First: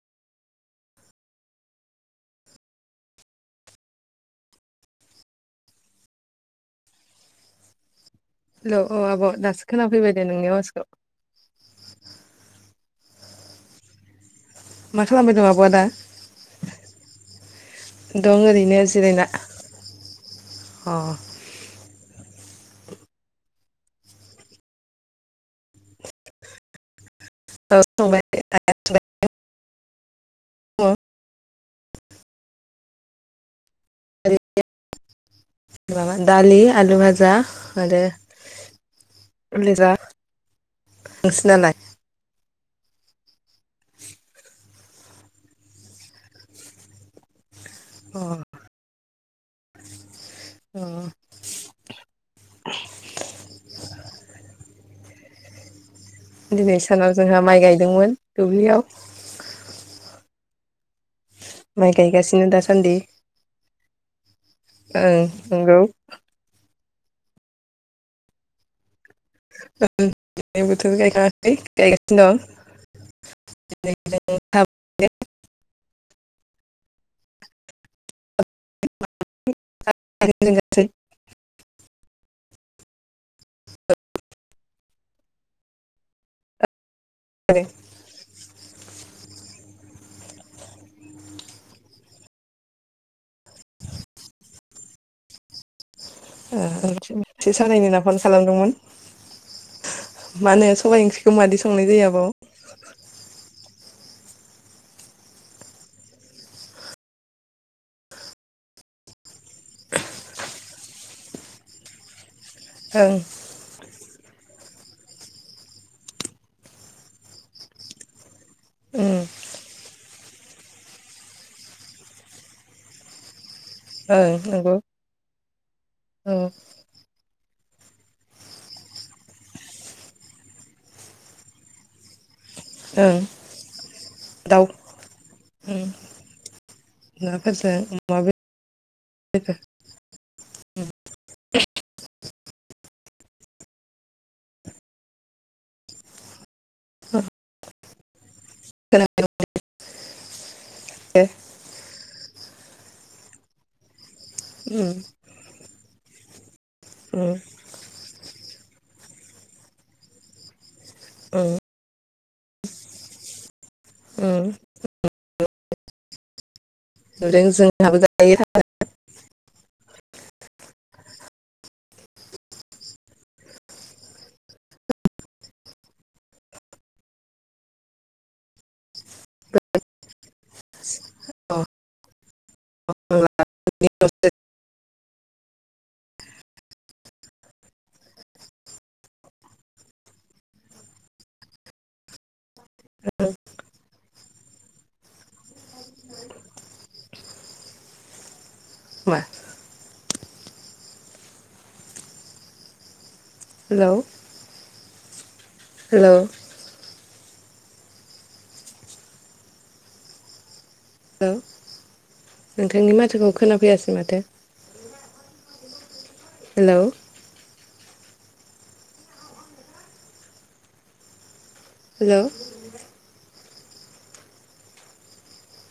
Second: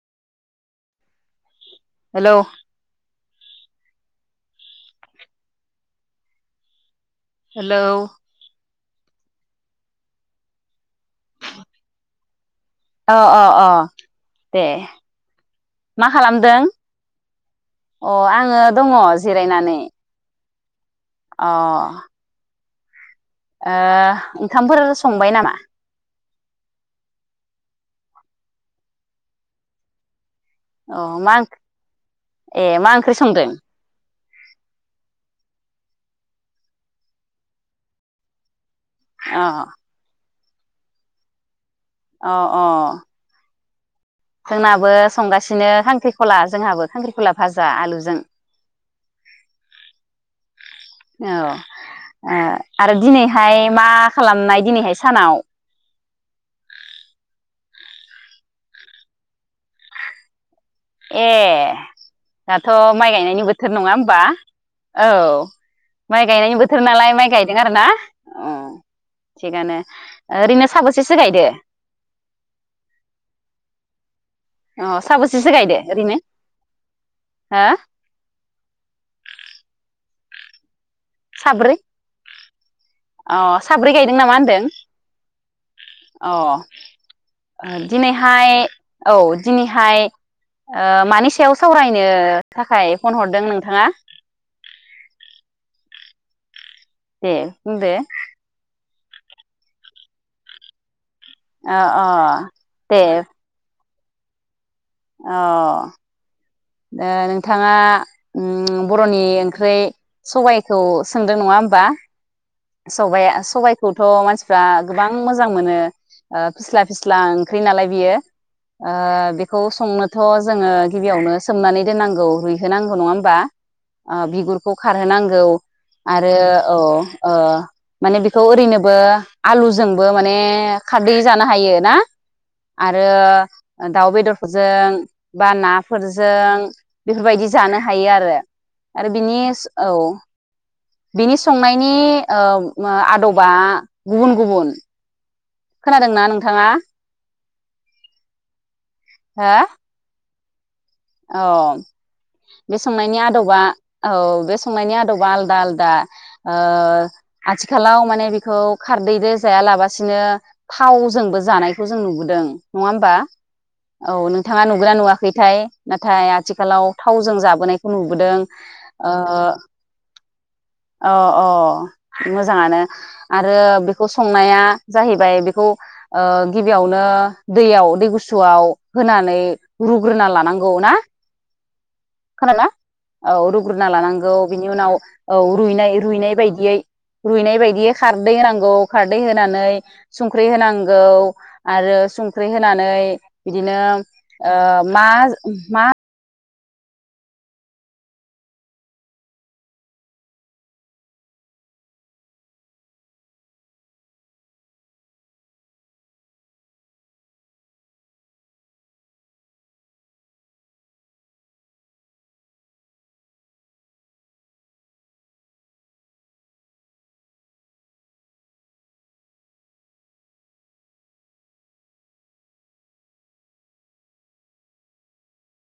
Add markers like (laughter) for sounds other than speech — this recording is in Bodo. हेलौ। हेलौ। हेल' औ आब' दासो खोनाफैबाय दे नोंनि आवासखौ। (inaudible) अ अ अ। ए मा खालामबाय दं आब'आ दा मा खालामदों? अ दं आङो ओरैनो दङ जिरायना जिरायनानै। अ। ओ ओंखामफोर संबाय नामा? औ संबाय (unintelligible) अ मा ओं ए मा ओंख्रि संदों? ओरै (unintelligible) माबा दालि आलु भाजा आरो अ। नोंसोना लाय? अ अ। जोंनाबो संगासिनो खांख्रिखला जोंहाबो खांख्रिखला भाजि। जा आलुजों अ अ औ आरो दिनैहाय मा खालामनाय दिनैहाय। सानाव। दिनै सानाव जोंहा माइ गायदोंमोन दुब्लियाव। ए माइ गायगासिनो दाथ' दासान्दि माइ गायनायनि बोथोर नङा होमबा औ ओं नंगौ माइ गायनायनि बोथ बोथोर नालाय माइ गायदों आरो ना? थिगानो (unintelligible) ओरैनो साबोसेसो गायदो गायगासिनो दं। (unintelligible) अ साबसेसो गायदो ओरैनो? हा। (unintelligible) साब्रै। अ साब्रै गायदों नामा होनदों? अ। दिनैहाय औ दिनैहाय मानि सायाव सावरायनो थाखाय फन हरदों नोंथाङा? ओ मोनसे दे मोनसे सावरायनो बुंदो होनना फन खालामदोंमोन। मा होनो सबाइ ओंख्रि अ अ दे अ। ओ उम नोंथाङा बर'नि ओंख्रि सबायखौ सोंदों नङा होमबा? सबाइआ सबायाइखौ थ' मानसिफ्रा गोबां मोजां मोनो फिस्ला फिस्ला ओंख्रि नालाय बियो ओ ओं बेखौ संनो थ' जोङो गिबियावनो सोमनानै दोननांगौ रुइहोनांगौ नङा होमबा। ओं बिगुरखौ नंगौ खारहोनांगौ औ आरो अ ओ माने बेखौ ओरैनोबो आलुजोंबो माने खारदै जानो हायो ना। आरो ओं दाउ दाउ बेदरफोरजों बा ना उम फोरजों जों बेफोरबायदि नाफोरजों जानो हायो अमा आरो आरो बिनि बेदर औ। बिनि संनायनि ओ आदबा गुबुन गुबुन। खोनादोंना नोंथाङा? ह हो (unintelligible) औ। बे संनायनि आदबा औ बे संनायनि आदबा आलदा आलदा। आ आथिखालाव माने खौ खारदै रो जाया लाबासिनो थावजोंबो जानायखौ जों नुबोदों। दों नङा होमबा। औ नोंथाङा नुगोनना नुवाखैथाय। (unintelligible) आथिखालाव थावजों जाबोनायखौ जोंहाबो जायो नुबोदों ओ अ अ मोजाङानो। आरो बेखौ संनाया जाहैबाय बेखौ ओ गिबियावनो दैयाव दै गुसुआव होनानै रुग्रो औ ना खोनादोंना औ रुग्रोना लानांगौ बिनि उनाव औ रुइनाय रुइनाय बायदियै रुइनाय बायदियै खारदै होनांगौ खारदै होनानै संख्रि होनांगौ आरो सुं ख्रै होनानै बिदिनो ओ मा मा मा हेलौ हेलौ ओ नोंथांनि माथोखौ खोनाफैयासै माथो हेल' हेल'